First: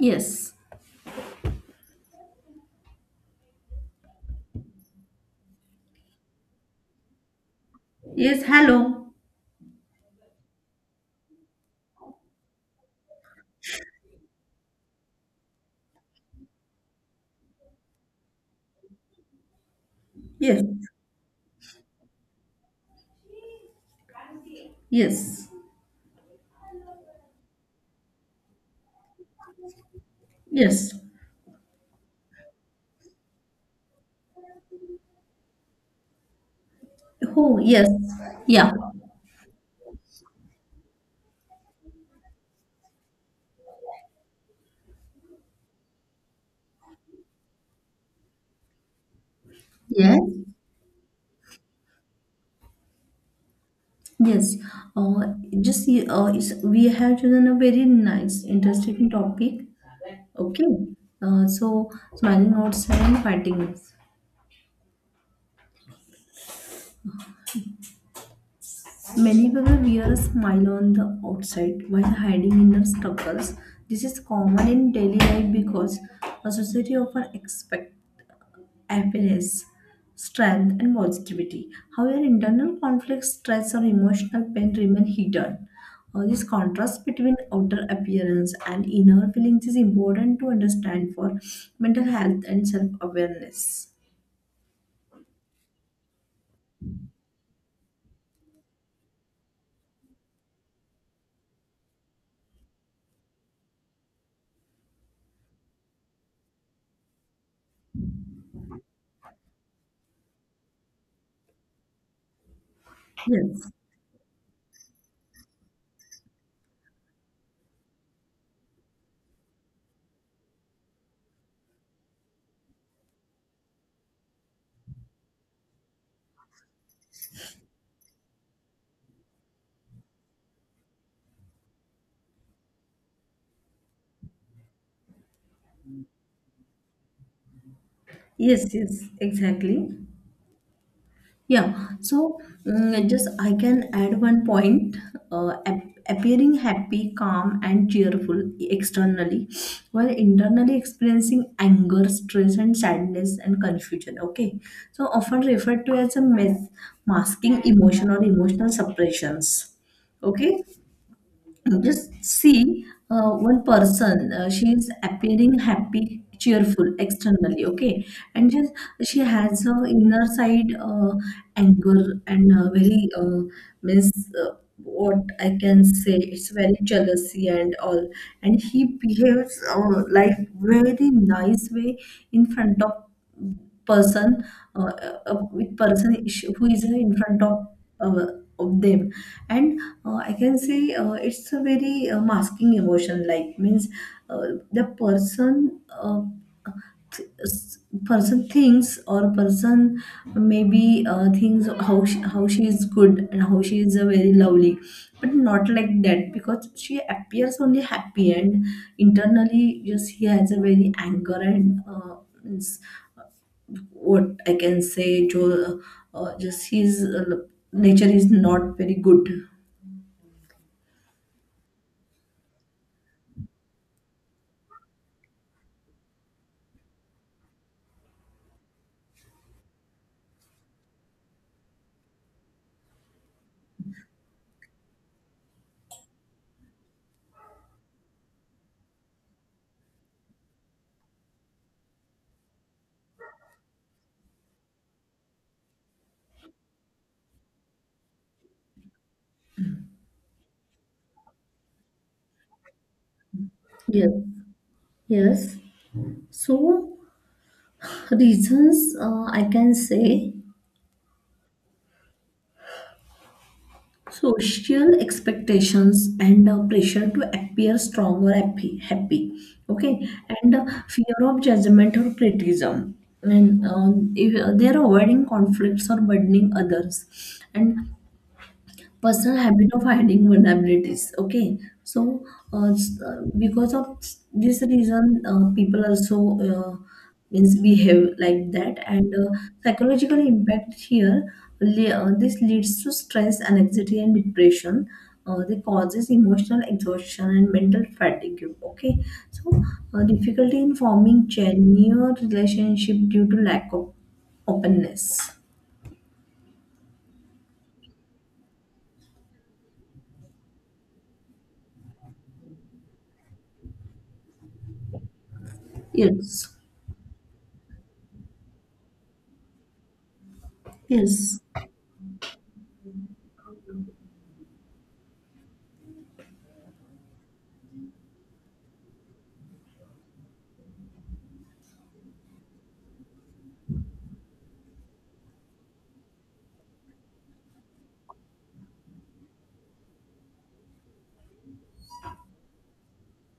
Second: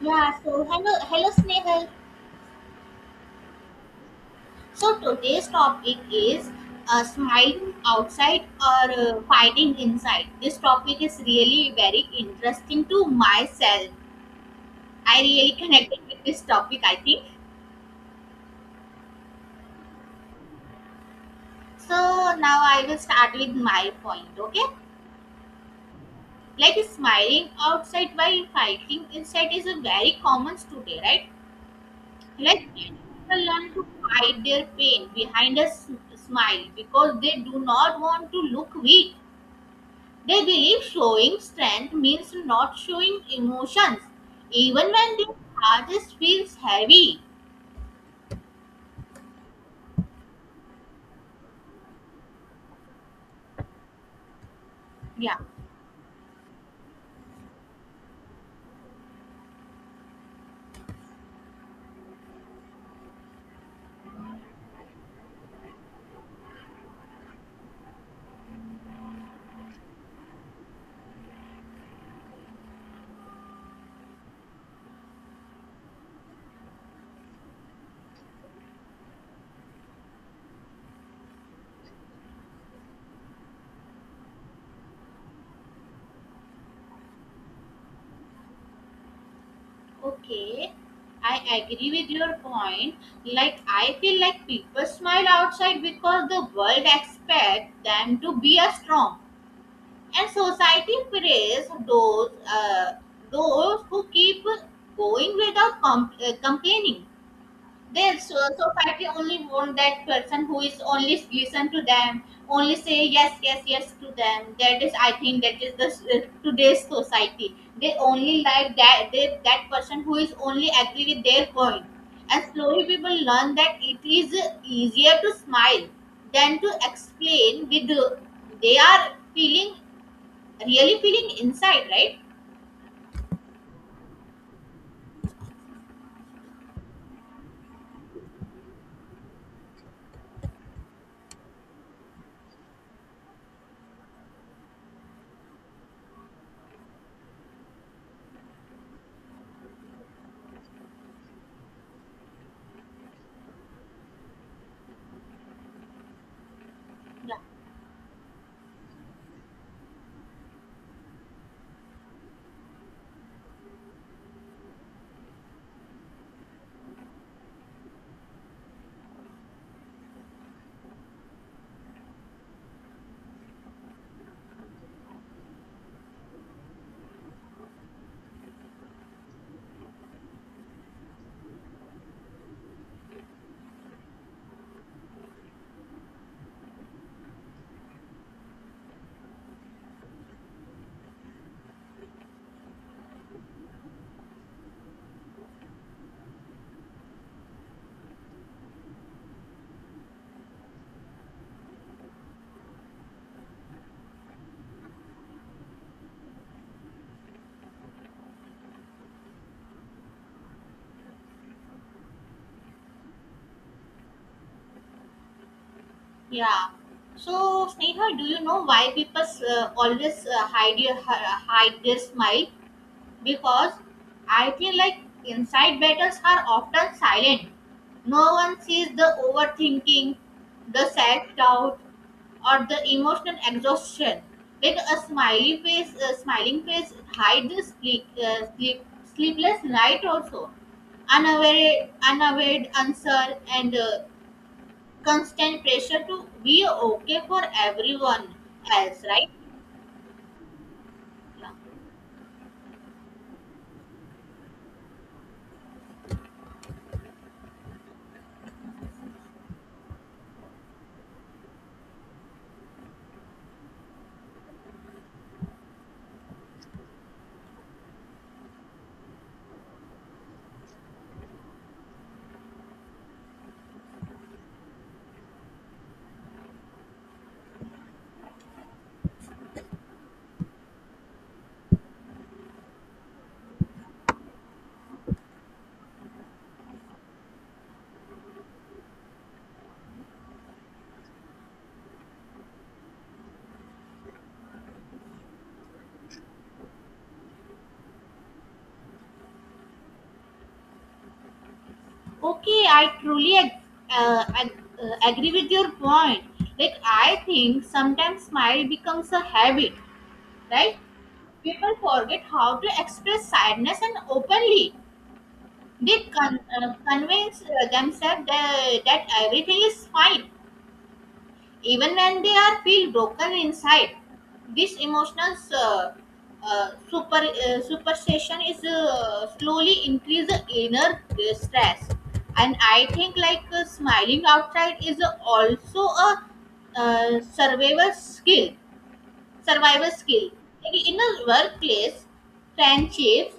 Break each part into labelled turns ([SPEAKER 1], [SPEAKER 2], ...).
[SPEAKER 1] Yeah, so hello, hello Snehal. So today's topic is smiling
[SPEAKER 2] Yes.
[SPEAKER 1] outside or
[SPEAKER 2] Hello.
[SPEAKER 1] fighting inside. This topic is really very interesting to myself. I really connected with this topic, I think.
[SPEAKER 2] Yes.
[SPEAKER 1] So now I will start with my point, okay?
[SPEAKER 2] Yes.
[SPEAKER 1] Like smiling outside while fighting inside is a very common
[SPEAKER 2] Yes.
[SPEAKER 1] today, right? Like many people learn to hide their pain behind a smile because they do
[SPEAKER 2] Who? Yes.
[SPEAKER 1] not want to
[SPEAKER 2] Yeah.
[SPEAKER 1] look weak. They believe showing strength means not showing emotions, even when their heart feels heavy.
[SPEAKER 2] Yes. Yes. Uh,
[SPEAKER 1] Yeah,
[SPEAKER 2] just it's, we have chosen a very nice, interesting topic. Okay. So smiling outside and fighting it. Many people wear a smile on the outside while hiding inner struggles. This is common in daily life because a society often expects happiness, strength, and positivity. However, internal conflicts, stress, or emotional pain remain hidden. This contrast between outer appearance and inner feelings is important to
[SPEAKER 1] okay.
[SPEAKER 2] understand for
[SPEAKER 1] I agree
[SPEAKER 2] mental
[SPEAKER 1] with your
[SPEAKER 2] health and self
[SPEAKER 1] point. Like,
[SPEAKER 2] awareness.
[SPEAKER 1] I feel like people smile outside because the world expects them to be a strong. And society praise uh, those who keep going without complaining. This so society only want that person who is only listen to them, only say yes, yes,
[SPEAKER 2] Yes,
[SPEAKER 1] yes to them. That is, I think, that is the today's society. They only like that that person who is only agree with their point. And slowly people learn that it is easier to smile than to explain with they are feeling really feeling inside, right?
[SPEAKER 2] yes, yes, exactly. Yeah, so just I can add one point. Appearing happy, calm, and cheerful externally, while internally experiencing anger, stress, and sadness and confusion. Okay, so often referred to as a myth, masking emotion or emotional suppressions. Okay, just see one person, she is appearing happy, cheerful externally, okay? And just she has her inner side anger and very, means uh, what I can say, it's very jealousy and all. And he behaves like very nice way in front of person uh, with who is in front uh, of them and I can say it's a very masking emotion like means uh, the th- s- person thinks or person maybe thinks how she is good and how she is very lovely, but not like that because she appears only happy and internally just he has a very anger and what I can say, Joe,
[SPEAKER 1] Yeah.
[SPEAKER 2] just his
[SPEAKER 1] So,
[SPEAKER 2] nature
[SPEAKER 1] Sneha, do
[SPEAKER 2] is
[SPEAKER 1] you know
[SPEAKER 2] not
[SPEAKER 1] why
[SPEAKER 2] very
[SPEAKER 1] people
[SPEAKER 2] good.
[SPEAKER 1] always hide their smile? Because I feel like inside battles are often silent. No one sees the overthinking, the self-doubt, or the emotional exhaustion. Like a smiling face hides the sleepless night also unaware answer and constant pressure to be okay for everyone else, right? Yeah.
[SPEAKER 2] Yes, yes. So, reasons I can say, social expectations and pressure to appear strong or happy, okay, and fear of judgment or criticism, and if, they are avoiding conflicts or burdening others, and personal habit of hiding vulnerabilities, okay. So because of this reason people also uh, means behave like that. And psychological impact here, this leads to stress, anxiety, and depression. They causes emotional exhaustion and mental fatigue. Okay, so difficulty in forming genuine
[SPEAKER 1] Okay, I
[SPEAKER 2] relationship due
[SPEAKER 1] truly
[SPEAKER 2] to lack of openness.
[SPEAKER 1] agree with your point. Like, I think sometimes smile becomes a habit, right? People forget how to express sadness and openly. They
[SPEAKER 2] Yes,
[SPEAKER 1] convince themselves that everything is fine
[SPEAKER 2] yes,
[SPEAKER 1] even when they are feel broken inside. This emotional superstition is slowly increase the inner stress. And I think like smiling outside is also a survival skill, survival skill. Like in the workplace, friendships,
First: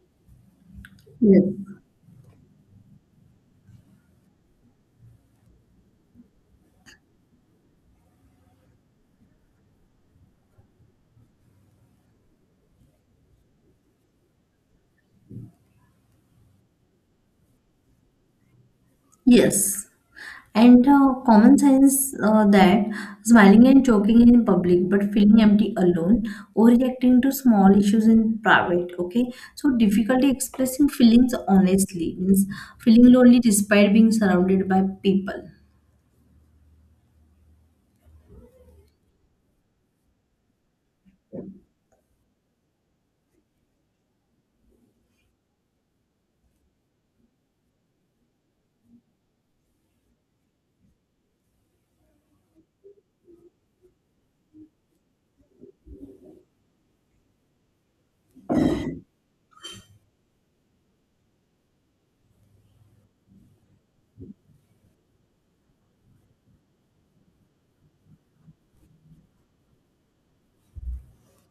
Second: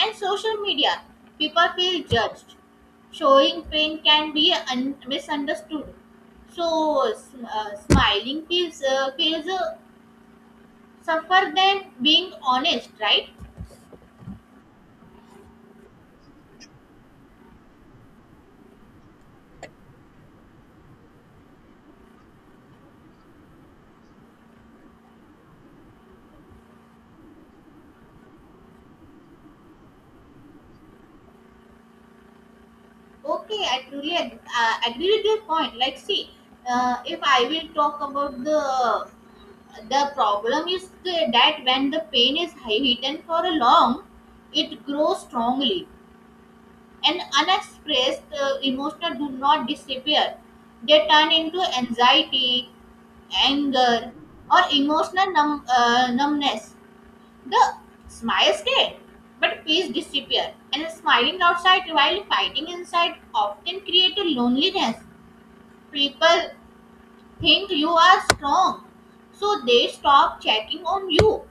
[SPEAKER 1] and social media,
[SPEAKER 2] yes,
[SPEAKER 1] people feel judged. Showing pain can be misunderstood, so s- smiling feels suffer than being honest, right?
[SPEAKER 2] yes. And common sense that smiling and joking in public but feeling empty alone, overreacting to small issues in private, okay? So, difficulty expressing feelings honestly means feeling lonely
[SPEAKER 1] Okay, I
[SPEAKER 2] despite being
[SPEAKER 1] truly
[SPEAKER 2] surrounded by
[SPEAKER 1] agree with your
[SPEAKER 2] people.
[SPEAKER 1] point. Like, see, if I will talk about the... the problem is that when the pain is hidden for a long, it grows strongly. And unexpressed emotions do not disappear. They turn into anxiety, anger, or emotional numbness. The smile stay, but peace disappear. And smiling outside while fighting inside often create a loneliness. People think you are strong, so they stop checking on you.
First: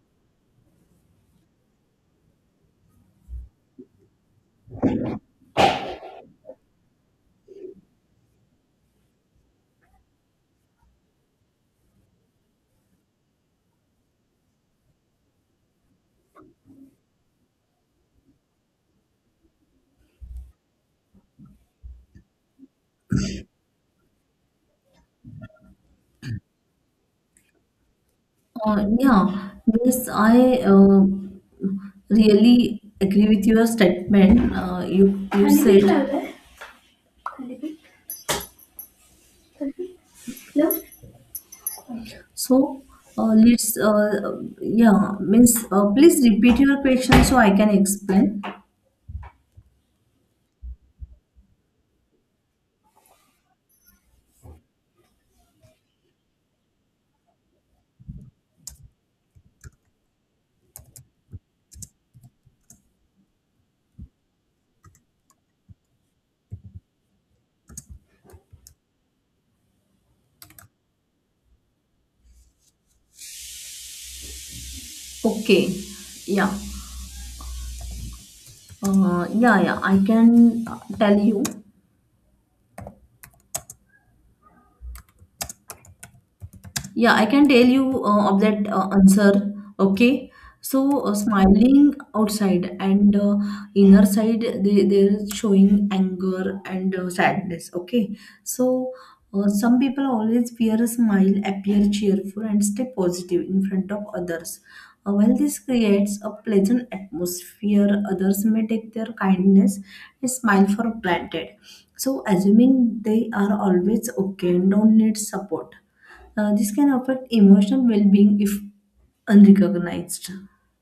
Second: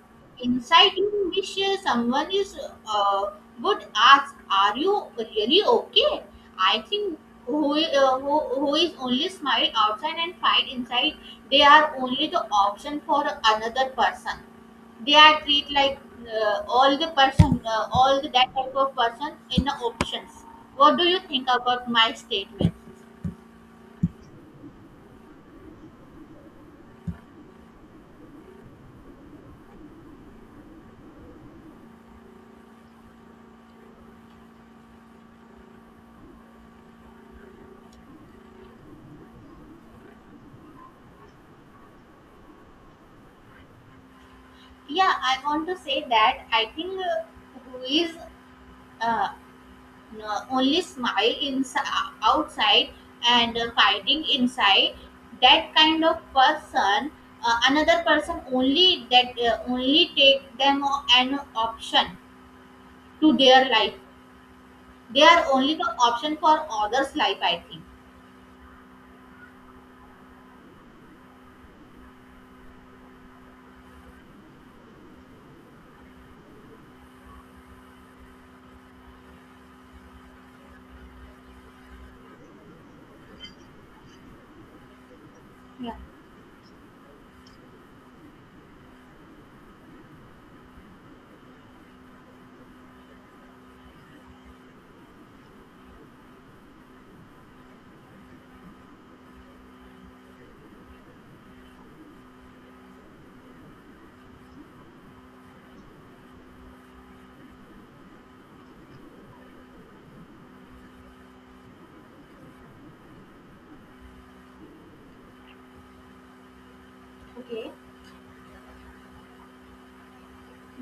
[SPEAKER 1] Inside you wish someone is uh, would ask, "Are you really okay?" I think who is only smile outside and fight inside, they are only the option for another person. They are treat like all the person, all the, that type of person in the options. What do you think about my statement?
[SPEAKER 2] Uh, yeah, yes, I really agree with your statement you said. So let's, yeah,
[SPEAKER 1] Yeah, I
[SPEAKER 2] means
[SPEAKER 1] want to say
[SPEAKER 2] please
[SPEAKER 1] that
[SPEAKER 2] repeat
[SPEAKER 1] I
[SPEAKER 2] your
[SPEAKER 1] think
[SPEAKER 2] question so I can
[SPEAKER 1] who is
[SPEAKER 2] explain.
[SPEAKER 1] uh, no, only smile inside outside and fighting inside. That kind of person, another person only that only take them an option to their life. They are only the option for others life, I think.
[SPEAKER 2] Okay, yeah, yeah. I can tell you.
[SPEAKER 1] Yeah.
[SPEAKER 2] Yeah, I can tell you of that answer. Okay. So, smiling outside and inner side, they're showing anger and sadness. Okay. So, some people always wear a smile, appear cheerful, and stay positive in front of others. While this creates a pleasant atmosphere, others may take their kindness and smile for granted. So, assuming they are always okay and don't need support. This can affect
[SPEAKER 1] Okay.
[SPEAKER 2] emotional well-being if unrecognized.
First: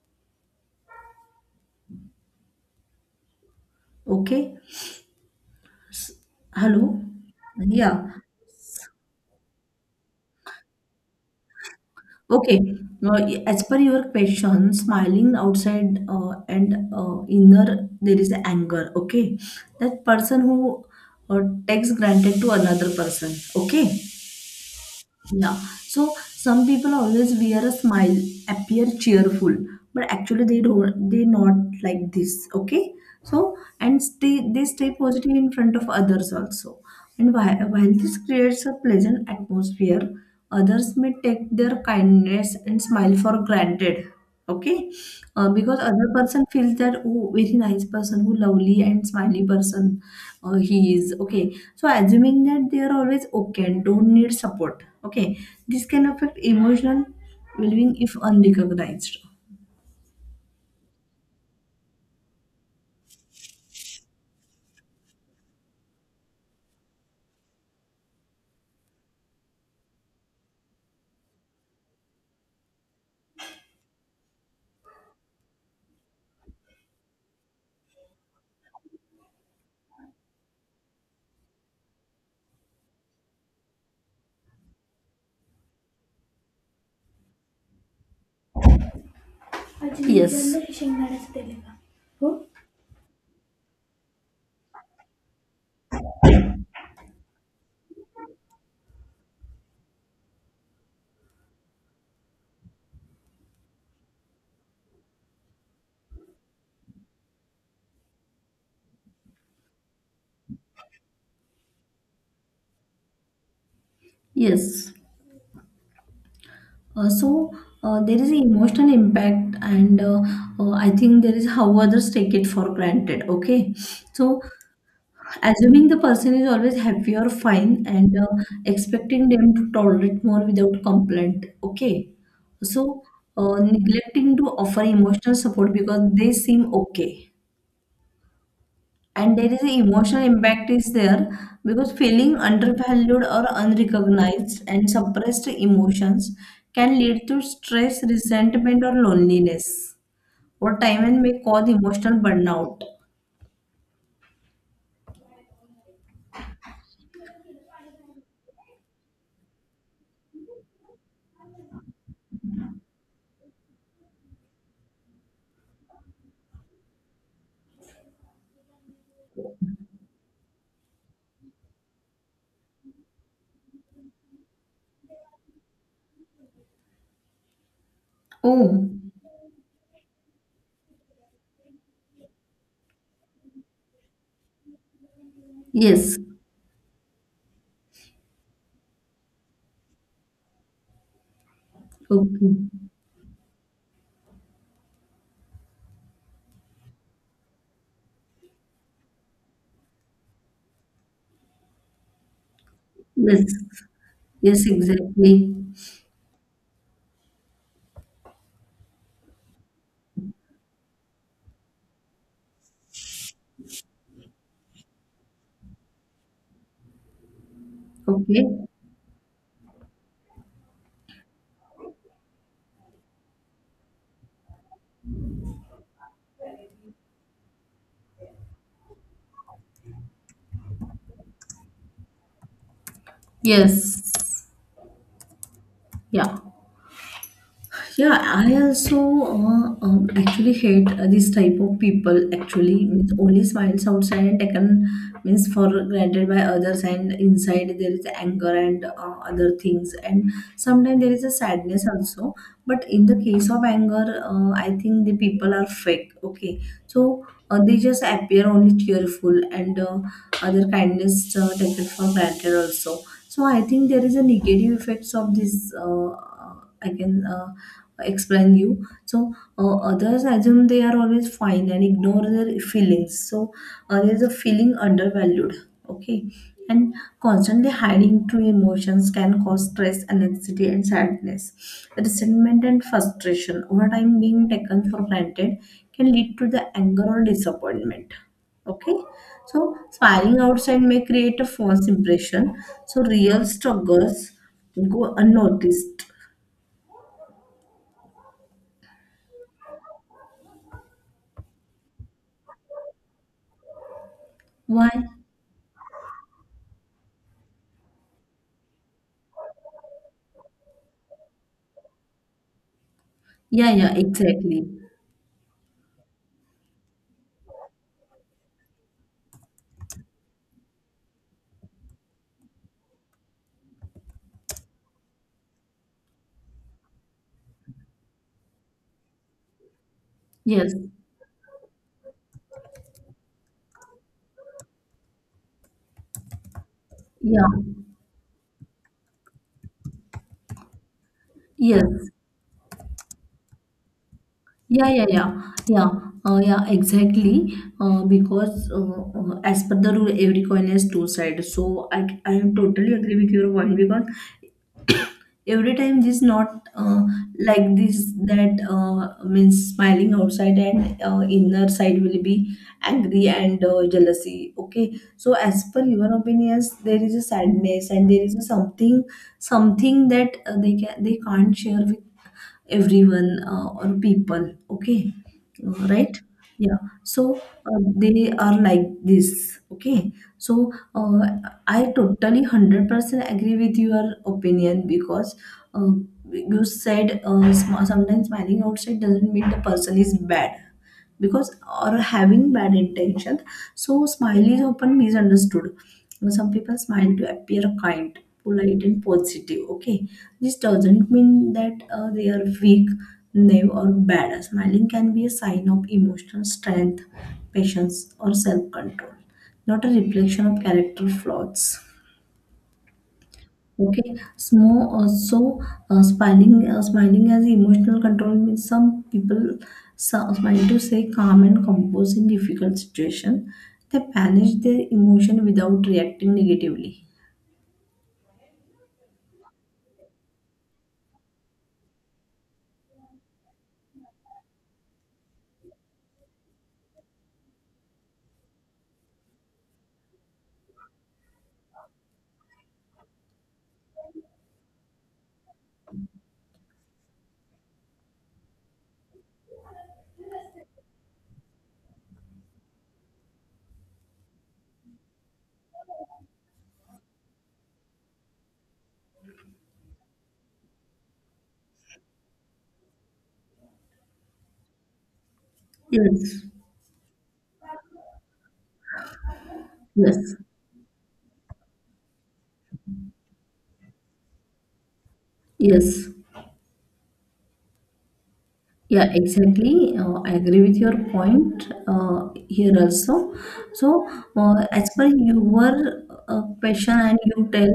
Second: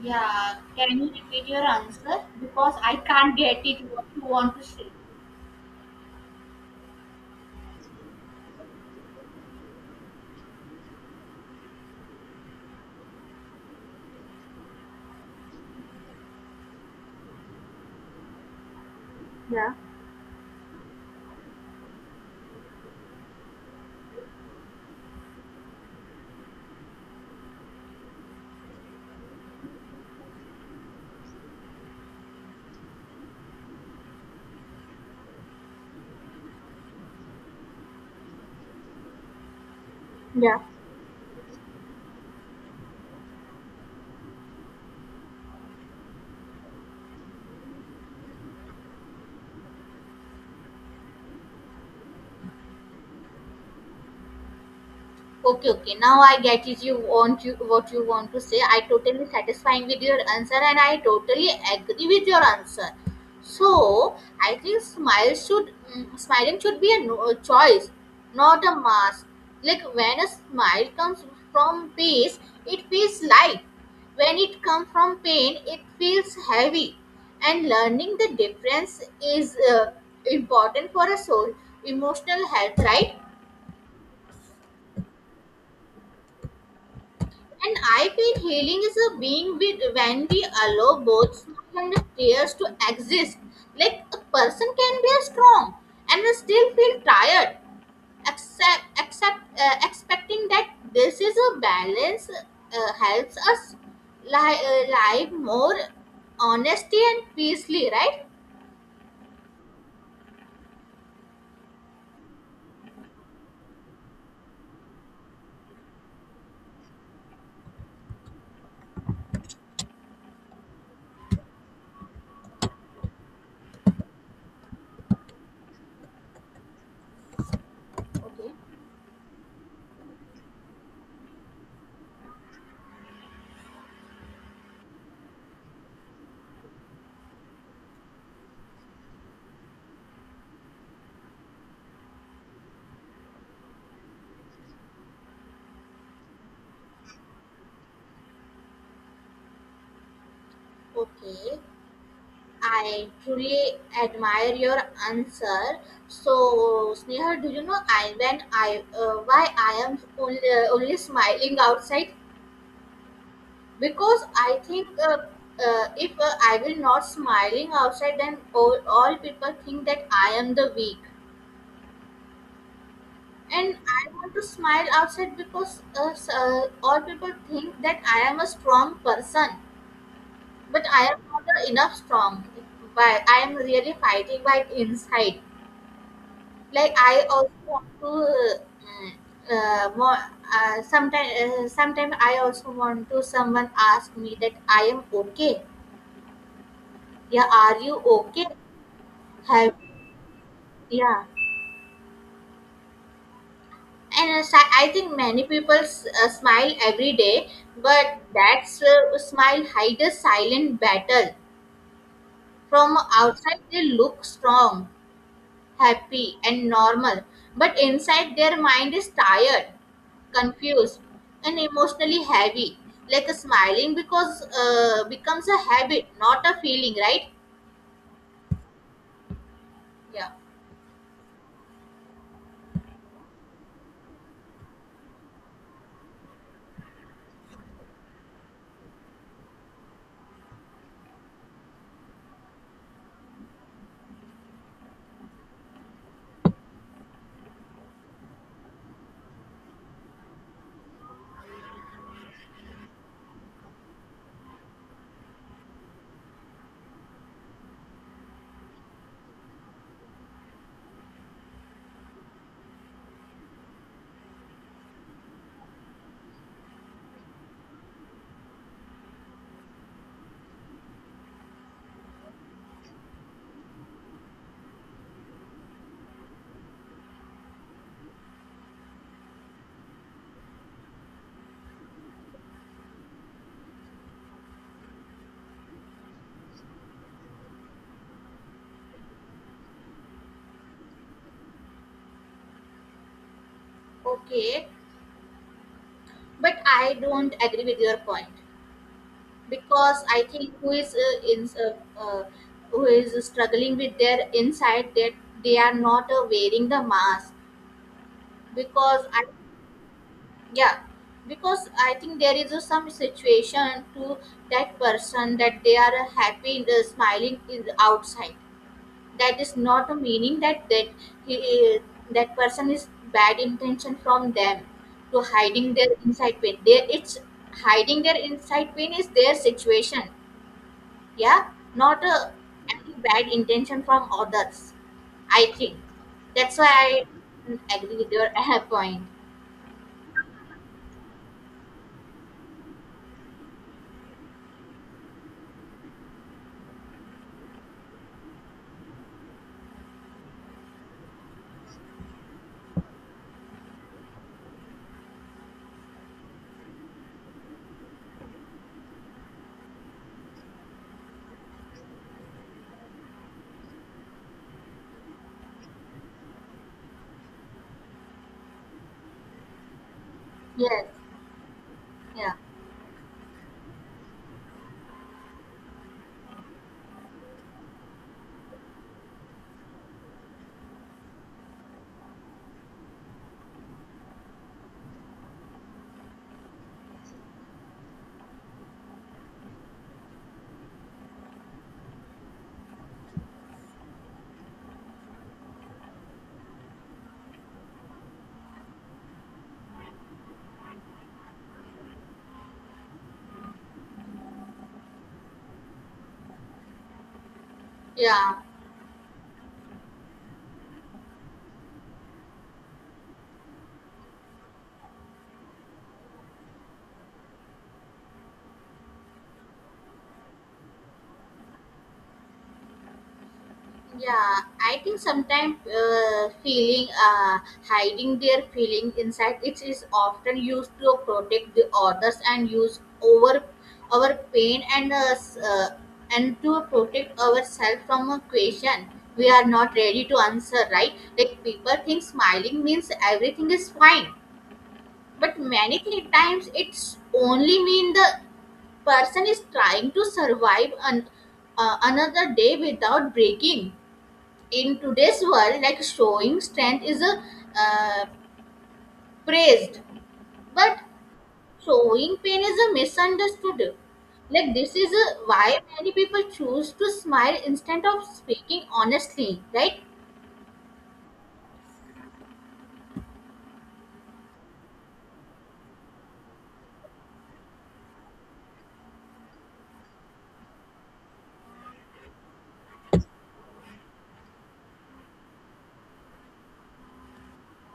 [SPEAKER 1] Yeah, can you repeat your answer, because I can't get it what you
[SPEAKER 2] Okay.
[SPEAKER 1] want to say?
[SPEAKER 2] Hello. Yeah. Okay. Now, as per your question, smiling outside and inner, there is anger. Okay.
[SPEAKER 1] Yeah.
[SPEAKER 2] That person who uh, takes granted to another person. Okay. Yeah. So some people always wear a smile, appear cheerful, but actually they not like this, okay? So and stay they stay positive in front of others also. And while this creates a pleasant atmosphere,
[SPEAKER 1] Yeah.
[SPEAKER 2] others may take their kindness and smile for granted, okay. Because other person feels that, oh, very nice person who lovely and smiley person, he is okay, so assuming that they are always okay and don't need support, okay.
[SPEAKER 1] Okay,
[SPEAKER 2] This
[SPEAKER 1] okay.
[SPEAKER 2] can
[SPEAKER 1] Now
[SPEAKER 2] affect
[SPEAKER 1] I get it. You
[SPEAKER 2] emotional
[SPEAKER 1] want you what
[SPEAKER 2] well-being
[SPEAKER 1] you
[SPEAKER 2] if
[SPEAKER 1] want to say. I
[SPEAKER 2] unrecognized.
[SPEAKER 1] totally satisfying with your answer, and I totally agree with your answer. So I think smile should smiling should be a choice, not a mask. Like when a smile comes from peace, it feels light. When it comes from pain, it feels heavy. And learning the difference is important for a soul emotional health, right? And I feel healing is a being with when we
[SPEAKER 2] Yes.
[SPEAKER 1] allow both smoke and tears to exist. Like a person can be strong and still feel tired, except, except expecting that this is a balance helps us live more honestly and peacefully, right?
[SPEAKER 2] Yes. Uh, so there is an emotional impact, and I think there is how others take it for granted. Okay. So assuming the person is always happy or fine and
[SPEAKER 1] Okay.
[SPEAKER 2] expecting them to tolerate more without complaint. Okay. So, neglecting to offer emotional support because they seem okay. And there is an emotional impact is there because feeling undervalued or unrecognized and suppressed emotions can lead to stress, resentment, or loneliness. Or time and may
[SPEAKER 1] Okay.
[SPEAKER 2] cause emotional burnout.
[SPEAKER 1] I truly admire your answer. So, Sneha, do you know I when I why I am only smiling outside? Because I think if I will not smiling outside, then all people think that I am the weak. And I want to smile outside because all people think that I am a
[SPEAKER 2] Oh,
[SPEAKER 1] strong person, but I am not enough strong. But I am really fighting by inside.
[SPEAKER 2] yes.
[SPEAKER 1] Like I also want to more sometime I
[SPEAKER 2] Okay.
[SPEAKER 1] also want to someone ask me that I am okay. Yeah, are you okay? Have, yeah.
[SPEAKER 2] Yes.
[SPEAKER 1] And
[SPEAKER 2] Yes,
[SPEAKER 1] I think many
[SPEAKER 2] exactly.
[SPEAKER 1] people smile every day, but that smile hides a silent battle. From outside, they look strong, happy, and normal, but inside,
[SPEAKER 2] Okay.
[SPEAKER 1] their mind is tired, confused, and emotionally heavy. Like a smiling because becomes a habit, not a feeling, right? Yeah.
[SPEAKER 2] Yes. Yeah. Yeah, I also actually hate this type of people, actually, with only smiles outside and taken means for granted by others, and inside there is anger and other things, and sometimes there is a sadness also, but in the case of anger, I think the people are fake, okay. So they just appear only cheerful and other kindness taken for granted also. So I think there is a negative effects of this. I can explain you. So others assume they are always fine and ignore their feelings. So there's a feeling undervalued. Okay, and constantly hiding true emotions can cause stress, anxiety, and sadness, resentment, and frustration. Over time, being taken for granted can lead to the anger or disappointment. Okay, so smiling outside may create a false impression. So real struggles
[SPEAKER 1] Okay,
[SPEAKER 2] go unnoticed.
[SPEAKER 1] but I don't agree with your point. Because I think uh, who is struggling with their
[SPEAKER 2] Why?
[SPEAKER 1] inside, that they are not wearing the mask. Because i yeah because I think there is a some
[SPEAKER 2] Yeah,
[SPEAKER 1] situation
[SPEAKER 2] yeah,
[SPEAKER 1] to
[SPEAKER 2] exactly.
[SPEAKER 1] that person that they are happy in the smiling in the outside. That is not a meaning that he, that person is bad intention from them to hiding their inside pain. There it's hiding their inside pain is their situation.
[SPEAKER 2] Yes,
[SPEAKER 1] Yeah, not a any bad intention from others, I think. That's why
[SPEAKER 2] yeah,
[SPEAKER 1] I agree with your point.
[SPEAKER 2] yes, yeah, yeah, yeah, yeah, yeah, exactly. Because As per the rule, every coin has two sides. So I am totally agree with your point because every time this not like this, that means smiling outside and inner side will be angry and jealousy, okay. So as per your opinions there is a sadness and there is a something that
[SPEAKER 1] Yes,
[SPEAKER 2] they can't share with
[SPEAKER 1] yeah,
[SPEAKER 2] everyone or people, okay. Right, yeah. So they are like this, okay. So I totally 100% agree with your opinion because uh, you said, sometimes smiling outside doesn't mean the person is bad, because or having bad intention. So smile is often misunderstood. Some people smile to appear kind, polite, and positive, okay. This doesn't mean that they are weak, naive, or bad. Smiling can be a sign of emotional strength, patience, or
[SPEAKER 1] yeah,
[SPEAKER 2] self-control, not a reflection of character flaws. Okay, smo so smiling smiling as emotional control means some people smile to stay calm and composed in difficult situation. They
[SPEAKER 1] yeah.
[SPEAKER 2] manage
[SPEAKER 1] I
[SPEAKER 2] their
[SPEAKER 1] think
[SPEAKER 2] emotion
[SPEAKER 1] sometimes
[SPEAKER 2] without reacting
[SPEAKER 1] feeling
[SPEAKER 2] negatively.
[SPEAKER 1] hiding their feeling inside, it is often used to protect the others and use over our pain, and and to protect ourselves from a question we are not ready to answer, right? Like people think smiling means everything is fine, but many three times it's only mean the person is trying to survive another day without breaking. In today's world, like showing strength is a uh, praised, but showing pain is a misunderstood. Like this is a, why many people
[SPEAKER 2] Yes,
[SPEAKER 1] choose to smile instead of speaking honestly, right?
[SPEAKER 2] yes, yes. Yeah, exactly. I agree with your point here also. So, as per your question and you tell,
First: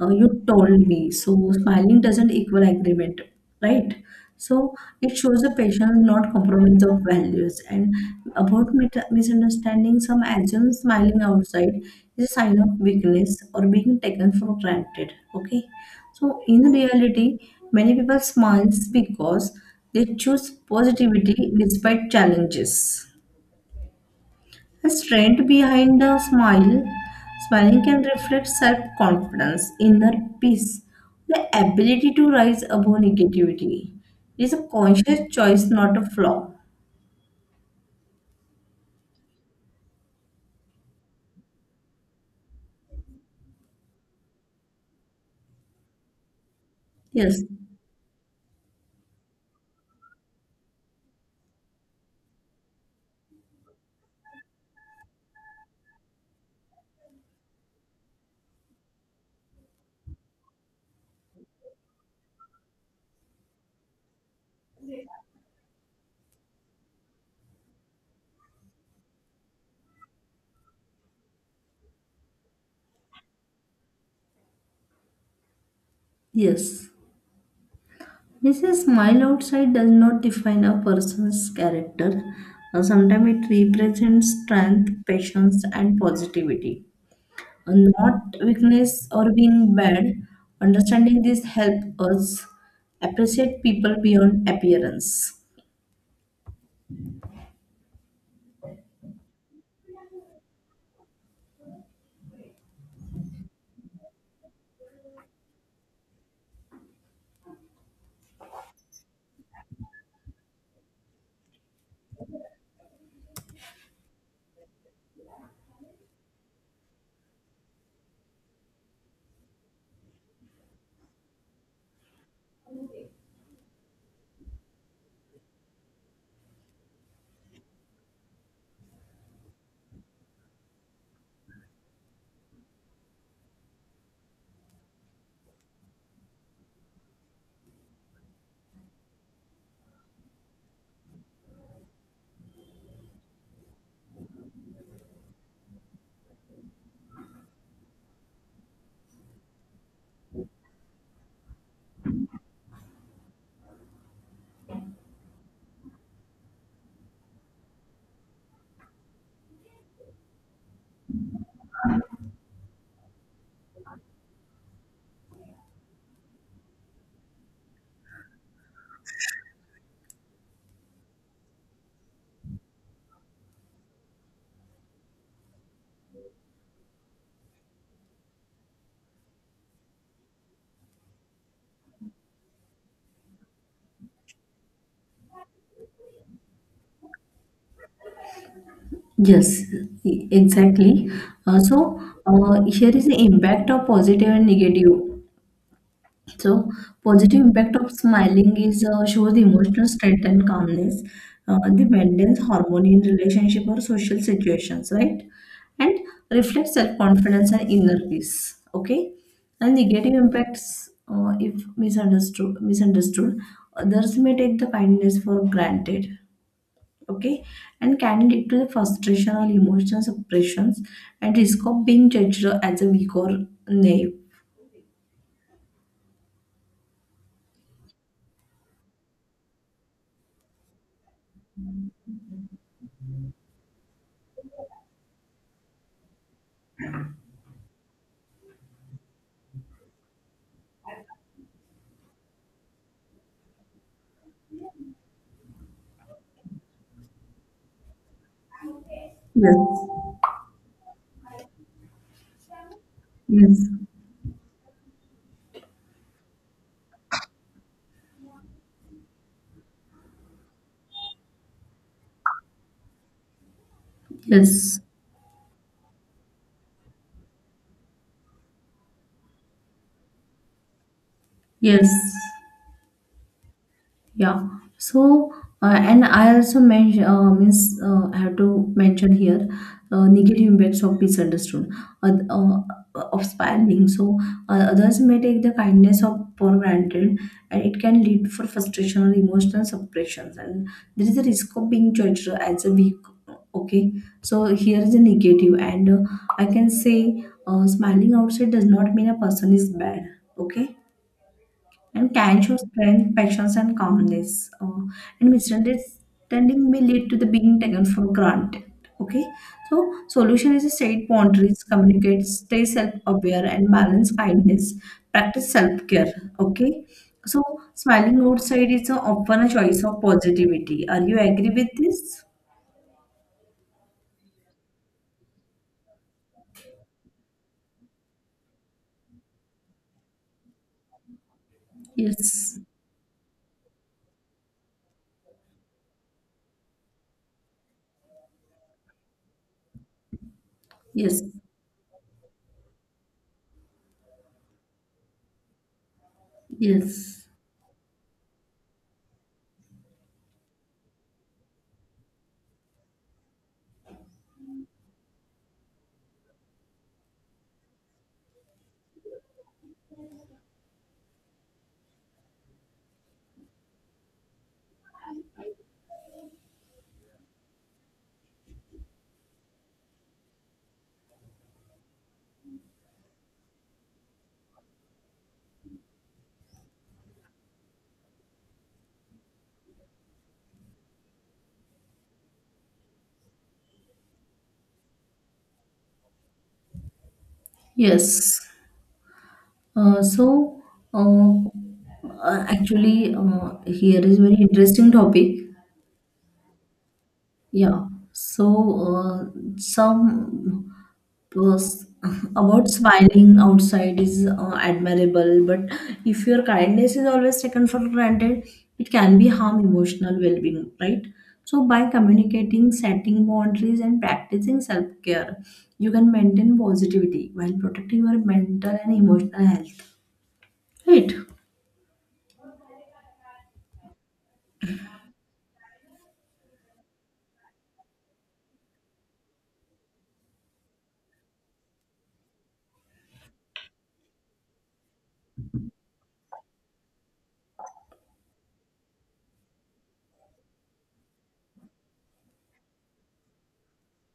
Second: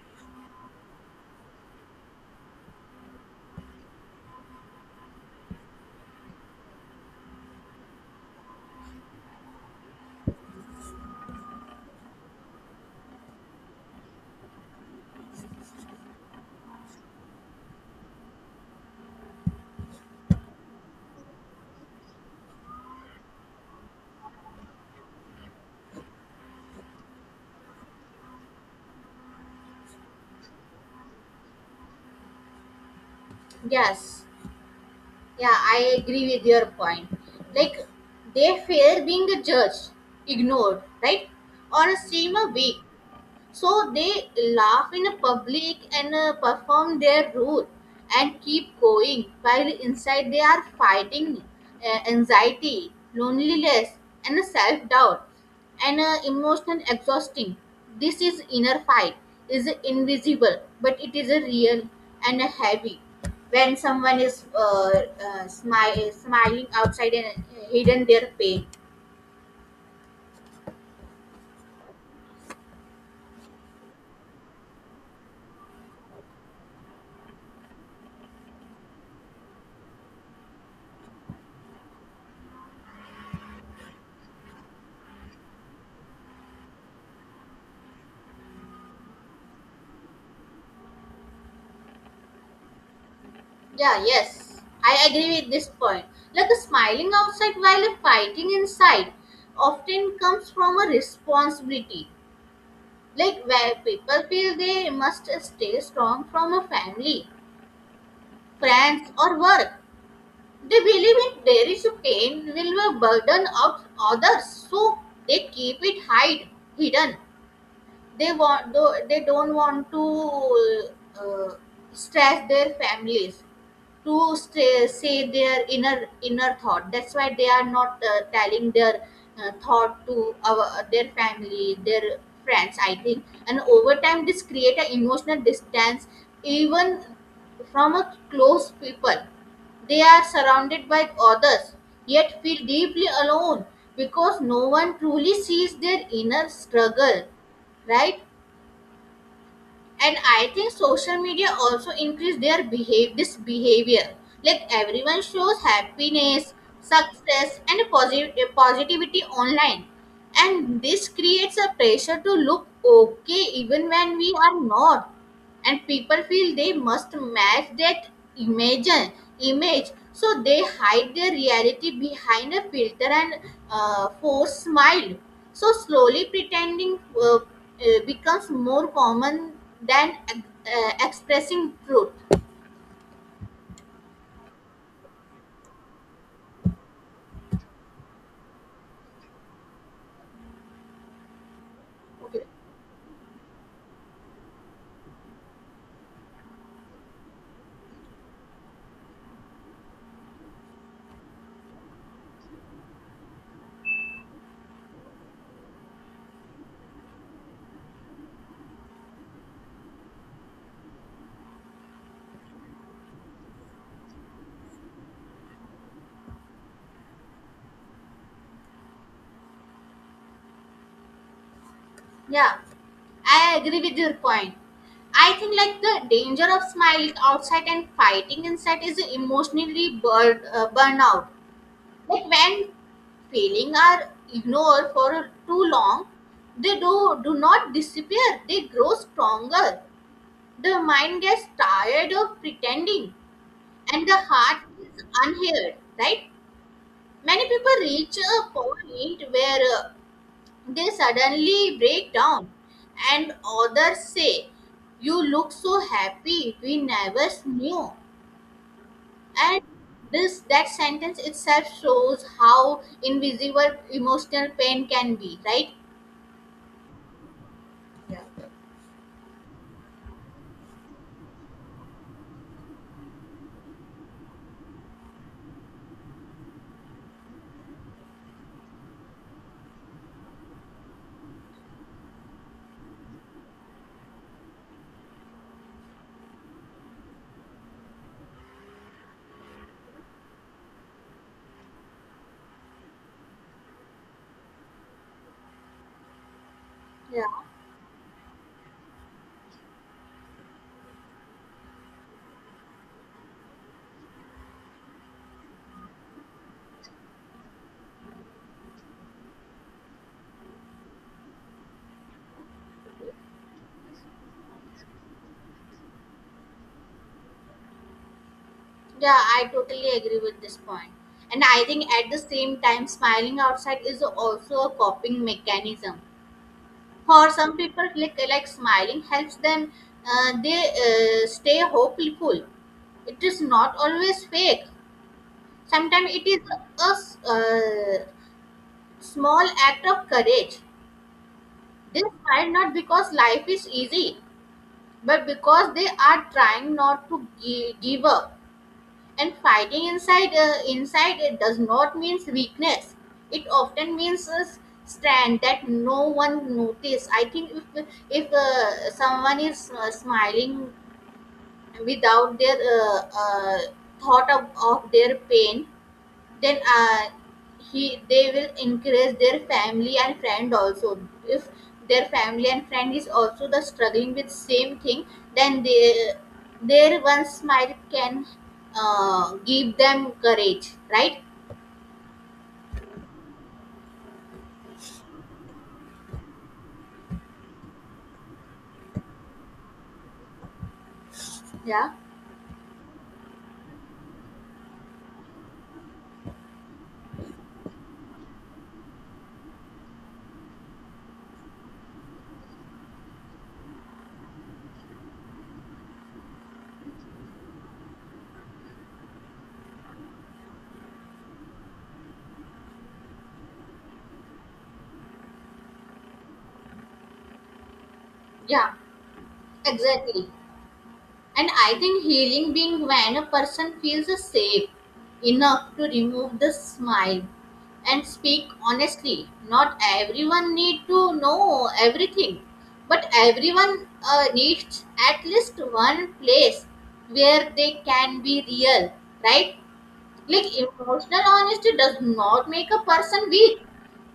[SPEAKER 2] you told me, so smiling doesn't equal agreement, right? So it shows the patient not compromise of values and about misunderstanding. Some assume smiling outside is a sign of weakness or being taken for granted. Okay, so in reality, many people smiles because they choose positivity despite challenges. A strength behind the smile, smiling can reflect self confidence, inner peace, the ability to rise above negativity.
[SPEAKER 1] Yes,
[SPEAKER 2] It is a conscious
[SPEAKER 1] yeah,
[SPEAKER 2] choice, not
[SPEAKER 1] I
[SPEAKER 2] a
[SPEAKER 1] agree with
[SPEAKER 2] flaw.
[SPEAKER 1] your point. Like they fear being judged, ignored, right, or seem a weak. So they laugh in public and perform their
[SPEAKER 2] Yes,
[SPEAKER 1] rule and keep going while inside they are fighting anxiety, loneliness, and self doubt and emotional exhausting. This is inner fight is invisible, but it is real and heavy. When someone is smiling outside and hidden their pain.
[SPEAKER 2] yes. Means a smile outside does not define a person's character. Sometimes it represents strength, patience, and positivity, not weakness or being bad. Understanding this helps us appreciate people
[SPEAKER 1] Yeah,
[SPEAKER 2] beyond
[SPEAKER 1] yes. I agree
[SPEAKER 2] appearance.
[SPEAKER 1] with this point. Like a smiling outside while a fighting inside often comes from a responsibility. Like where people feel they must stay strong from a family, friends, or work. They believe in there is a pain will burden out others, so they keep it hide hidden. They want though they don't want to uh, stress their families to say their inner thought. That's why they are not telling their thought to our their family, their friends, I think. And over time this create an emotional distance even from a close people. They are surrounded by others yet feel deeply alone because no one truly sees their inner struggle, right? And I think social media also increase their behave this behavior. Like everyone shows happiness, success, and positivity online, and this creates a pressure to look okay even when we are not. And people feel they must match that image image, so they hide their reality behind a filter and forced smile. So slowly pretending becomes more common than expressing truth.
[SPEAKER 2] Yes, exactly. Uh, so
[SPEAKER 1] Okay.
[SPEAKER 2] here is the impact of positive and negative. So, positive impact of smiling is shows emotional strength and calmness. They maintains harmony in relationship or social situations, right? And reflects self confidence and inner peace. Okay, and negative impacts if misunderstood, others may take the kindness for granted. Okay, and can lead to the frustration or emotional suppressions, and risk of being judged
[SPEAKER 1] Yeah,
[SPEAKER 2] as a weak or
[SPEAKER 1] I agree with
[SPEAKER 2] naive.
[SPEAKER 1] your point. I think like the danger of smiling outside and fighting inside is emotionally burnout. But when feelings are ignored for too long, they do not disappear, they grow stronger. The mind gets tired of pretending and the heart is unheard, right? Many people reach a point where
[SPEAKER 2] Yes.
[SPEAKER 1] they suddenly break down, and
[SPEAKER 2] Yes.
[SPEAKER 1] others say, "You look so happy, we never knew." And this that sentence itself shows how invisible emotional
[SPEAKER 2] Yes.
[SPEAKER 1] pain can be, right? Yeah.
[SPEAKER 2] Yes, yeah. So, and I also mention means I have to mention here negative impacts of misunderstood uh, uh, of spiraling. So others may take the kindness of for granted, and it can lead for frustration or emotional suppressions, and there is a risk of being judged as a weak. Okay, so here is a negative, and I can say
[SPEAKER 1] Yeah,
[SPEAKER 2] smiling outside does not mean a person is bad. Okay, and can show strength, patience, and calmness. And misunderstanding may lead to the being taken for granted. Okay, so solution is a set boundaries, communicate, stay self-aware, and balance kindness. Practice self-care. Okay, so smiling outside is a,
[SPEAKER 1] yeah,
[SPEAKER 2] often
[SPEAKER 1] I
[SPEAKER 2] a choice
[SPEAKER 1] totally
[SPEAKER 2] of
[SPEAKER 1] agree with this point
[SPEAKER 2] positivity. Are you
[SPEAKER 1] point. And
[SPEAKER 2] agree
[SPEAKER 1] I
[SPEAKER 2] with
[SPEAKER 1] think at the
[SPEAKER 2] this?
[SPEAKER 1] same time smiling outside is also a coping mechanism for some people, like smiling helps them they stay hopeful.
[SPEAKER 2] Yes.
[SPEAKER 1] It is not always fake. Sometimes it is a small act of courage.
[SPEAKER 2] Yes.
[SPEAKER 1] They smile not because life is easy, but because they are trying not to
[SPEAKER 2] Yes.
[SPEAKER 1] give up. And fighting inside, inside it does not mean weakness. It often means a stand that no one notice. I think if if someone is smiling without their thought of their pain, then he they will encourage their family and friend also. If their family and friend is also the struggling with same thing, then they, their one smile can give them courage, right?
[SPEAKER 2] Yes. Uh, so, uh,
[SPEAKER 1] Yeah,
[SPEAKER 2] actually, here is very interesting topic. Yeah. So, some was about smiling outside is admirable, but if your kindness is always taken for granted, it can be harm emotional well-being, right? So, by communicating, setting boundaries, and practicing self-care, you can maintain positivity while protecting your
[SPEAKER 1] yeah,
[SPEAKER 2] mental and emotional health,
[SPEAKER 1] exactly.
[SPEAKER 2] right?
[SPEAKER 1] And I think healing being when a person feels safe enough to remove the smile and speak honestly. Not everyone need to know everything, but everyone needs at least one place where they can be real, right? Like emotional honesty does not make a person weak.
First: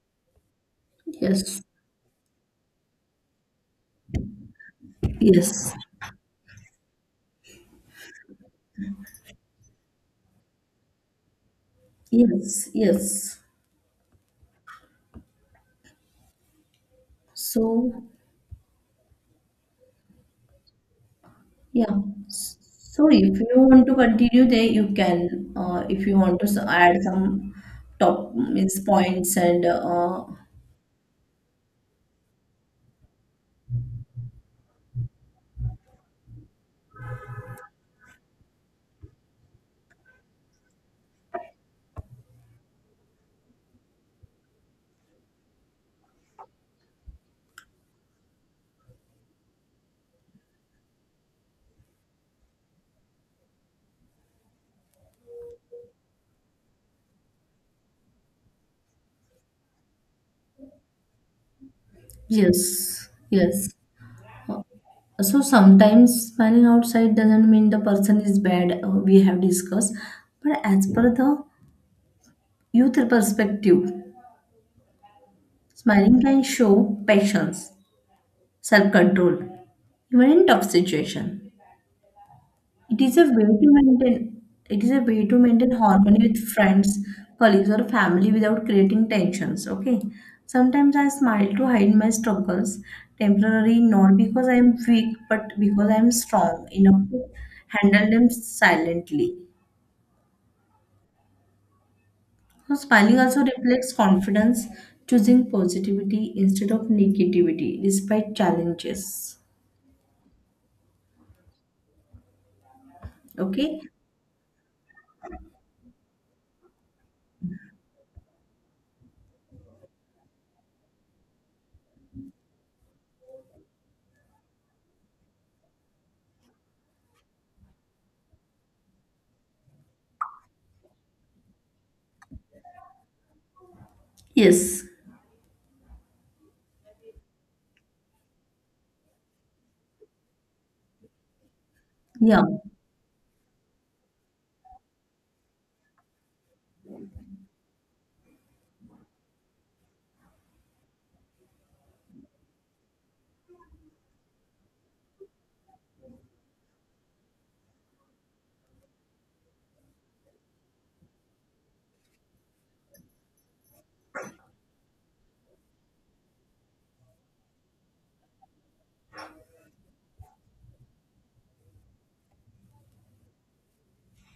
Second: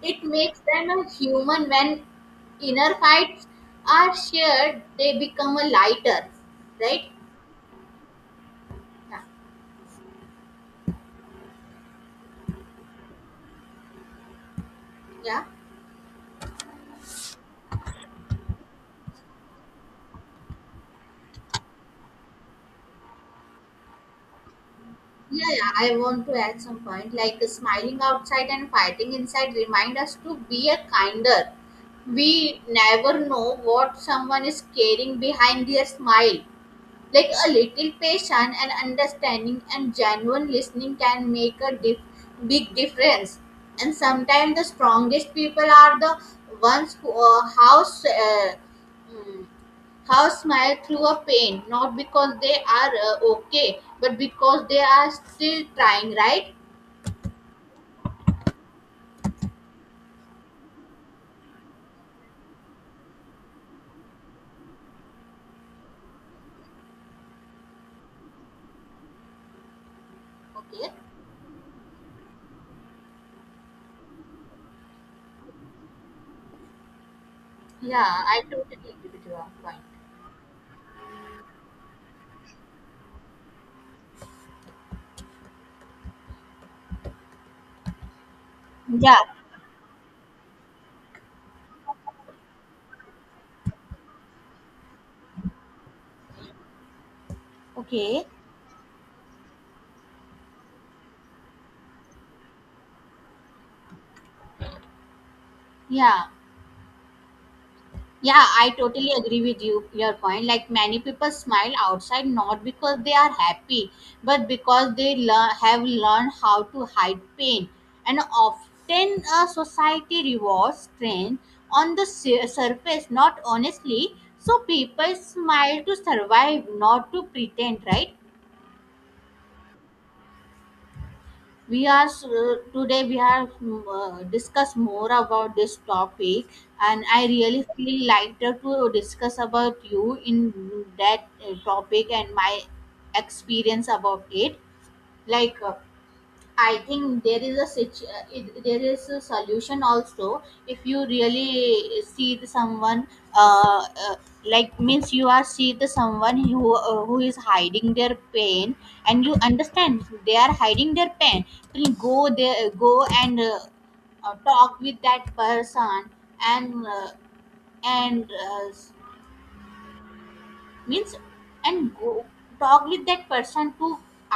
[SPEAKER 1] It makes them a
[SPEAKER 2] Yes.
[SPEAKER 1] human when inner fights are shared, they become a
[SPEAKER 2] Yes,
[SPEAKER 1] lighter, right? Yeah,
[SPEAKER 2] yes, yes.
[SPEAKER 1] yeah,
[SPEAKER 2] So, yeah. S- So, if you want to continue there, you can.
[SPEAKER 1] yeah, yeah. I
[SPEAKER 2] If you
[SPEAKER 1] want to
[SPEAKER 2] want to
[SPEAKER 1] add some
[SPEAKER 2] add
[SPEAKER 1] point like
[SPEAKER 2] some
[SPEAKER 1] smiling
[SPEAKER 2] top
[SPEAKER 1] outside and
[SPEAKER 2] means
[SPEAKER 1] fighting
[SPEAKER 2] points
[SPEAKER 1] inside
[SPEAKER 2] and
[SPEAKER 1] remind us to be a kinder. We never know what someone is carrying behind their smile. Like a little patience and understanding and genuine listening can make a big difference. And sometimes the strongest people are the ones who hmm, How smile through a pain, not because they are okay, but because they are still trying, right?
[SPEAKER 2] yes, yes. Uh, So, sometimes smiling outside doesn't mean the person is bad. We have discussed, but as
[SPEAKER 1] Okay.
[SPEAKER 2] per the youth perspective, smiling can show patience,
[SPEAKER 1] Yeah, I totally agree with
[SPEAKER 2] self-control,
[SPEAKER 1] your point.
[SPEAKER 2] even in tough situation. It is a way to maintain it is a way to maintain harmony with friends, colleagues, or family without creating
[SPEAKER 1] Yeah.
[SPEAKER 2] tensions. Okay. Sometimes I smile to hide my struggles temporarily, not because I am weak, but because I am strong enough to handle
[SPEAKER 1] Okay.
[SPEAKER 2] them silently. So smiling also reflects confidence, choosing
[SPEAKER 1] Yeah.
[SPEAKER 2] positivity instead of negativity despite
[SPEAKER 1] Yeah, I totally
[SPEAKER 2] challenges.
[SPEAKER 1] agree with you. Your point, like many people smile outside not because they are
[SPEAKER 2] Okay?
[SPEAKER 1] happy, but because they have learned how to hide pain. And often, society rewards strength on the surface, not honestly. So people smile to survive, not to pretend, right? We are today we are discuss
[SPEAKER 2] Yes.
[SPEAKER 1] more about this topic, and I really feel lighter to discuss about you in that topic and
[SPEAKER 2] Yeah.
[SPEAKER 1] my experience about it. Like I think there is a there is a solution also. If you really see the someone uh, uh, like means you are see the someone who is hiding their pain and you understand they are hiding their pain, then go and talk with that person and uh, and means and go talk with that person too.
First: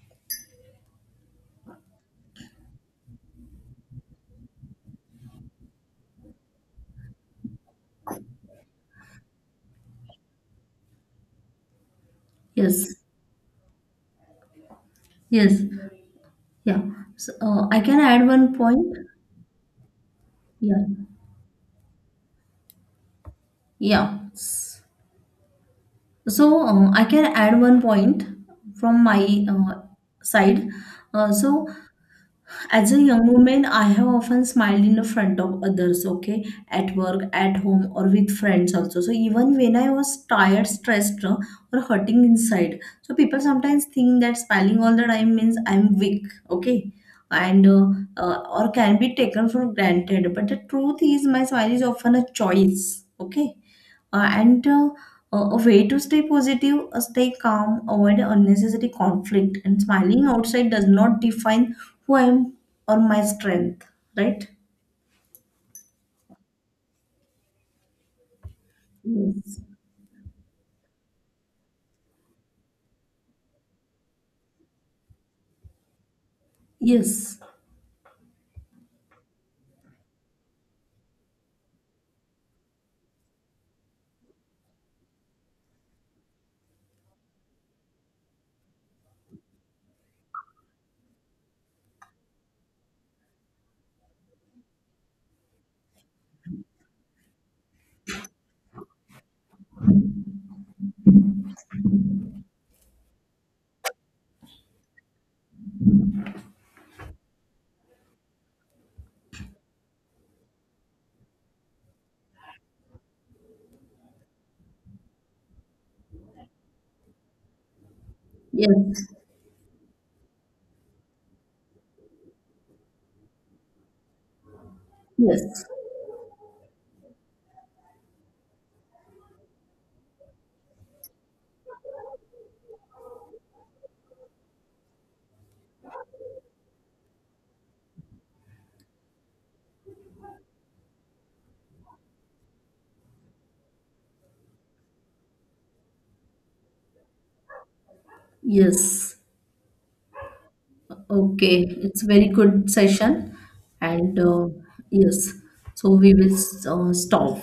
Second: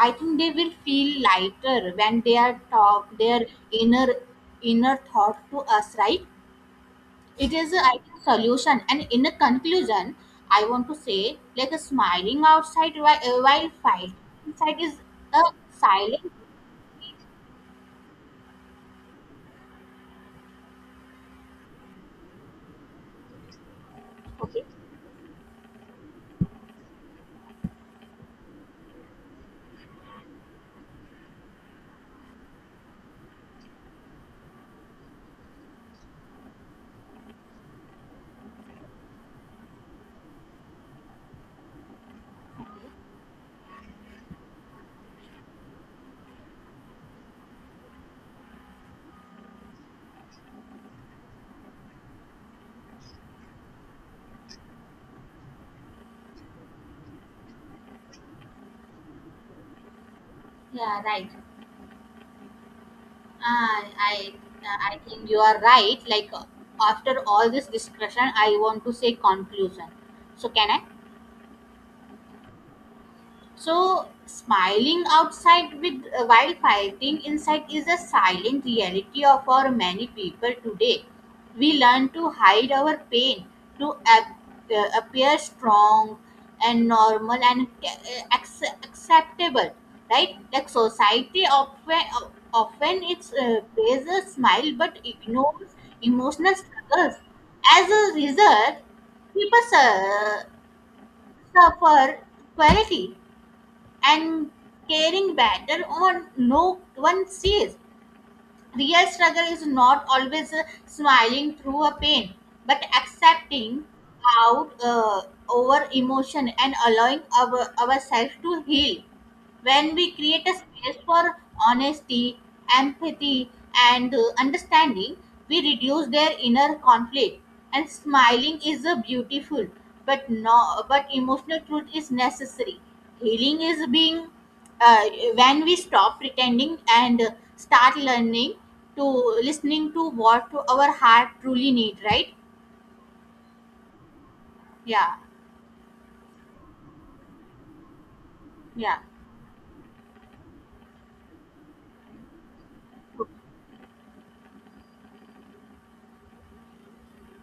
[SPEAKER 1] I think they will feel lighter when they are talk their inner inner thought to us, right? It is a, I think, solution. And in a conclusion, I want to say like a smiling
[SPEAKER 2] Yes.
[SPEAKER 1] outside while fight inside is a
[SPEAKER 2] Yes.
[SPEAKER 1] silent.
[SPEAKER 2] Yeah. So, I can add one point. Yeah. Yeah.
[SPEAKER 1] Okay,
[SPEAKER 2] So I can add one point from my side. So, as a young woman, I have often smiled in the front of others, okay, at work, at home, or with friends also. So even when I was tired, stressed, or hurting inside, so people sometimes think that smiling all the time means I'm weak, okay, and or can be taken for granted. But the truth is, my smile is often a choice, okay, and a way to stay positive, stay calm, avoid unnecessary conflict, and smiling outside does
[SPEAKER 1] yeah,
[SPEAKER 2] not
[SPEAKER 1] right.
[SPEAKER 2] define who I am or my
[SPEAKER 1] uh,
[SPEAKER 2] strength,
[SPEAKER 1] i
[SPEAKER 2] right?
[SPEAKER 1] I think you are right. Like after all this discussion I want to say
[SPEAKER 2] Yes.
[SPEAKER 1] conclusion, so can I. So, smiling outside with while fighting
[SPEAKER 2] Yes.
[SPEAKER 1] inside is a silent reality of our many people today. We learn to hide our pain, to appear strong and normal and acceptable, right? Like society often it's plays a smile but ignores emotional struggles. As a result, people suffer quality and caring better or no one sees. Real struggle is not always smiling through a pain, but accepting out over emotion and allowing ourselves to heal
[SPEAKER 2] Yes.
[SPEAKER 1] when we create a space for honesty, empathy, and understanding, we
[SPEAKER 2] Yes.
[SPEAKER 1] reduce their inner conflict. And smiling is a beautiful, but no, but emotional truth is necessary. Healing is being uh, when we stop pretending and start learning to listening to what our heart truly need. Right? Yeah. Yeah.
[SPEAKER 2] Yes. Okay. It's very good session. And yes. So we will stop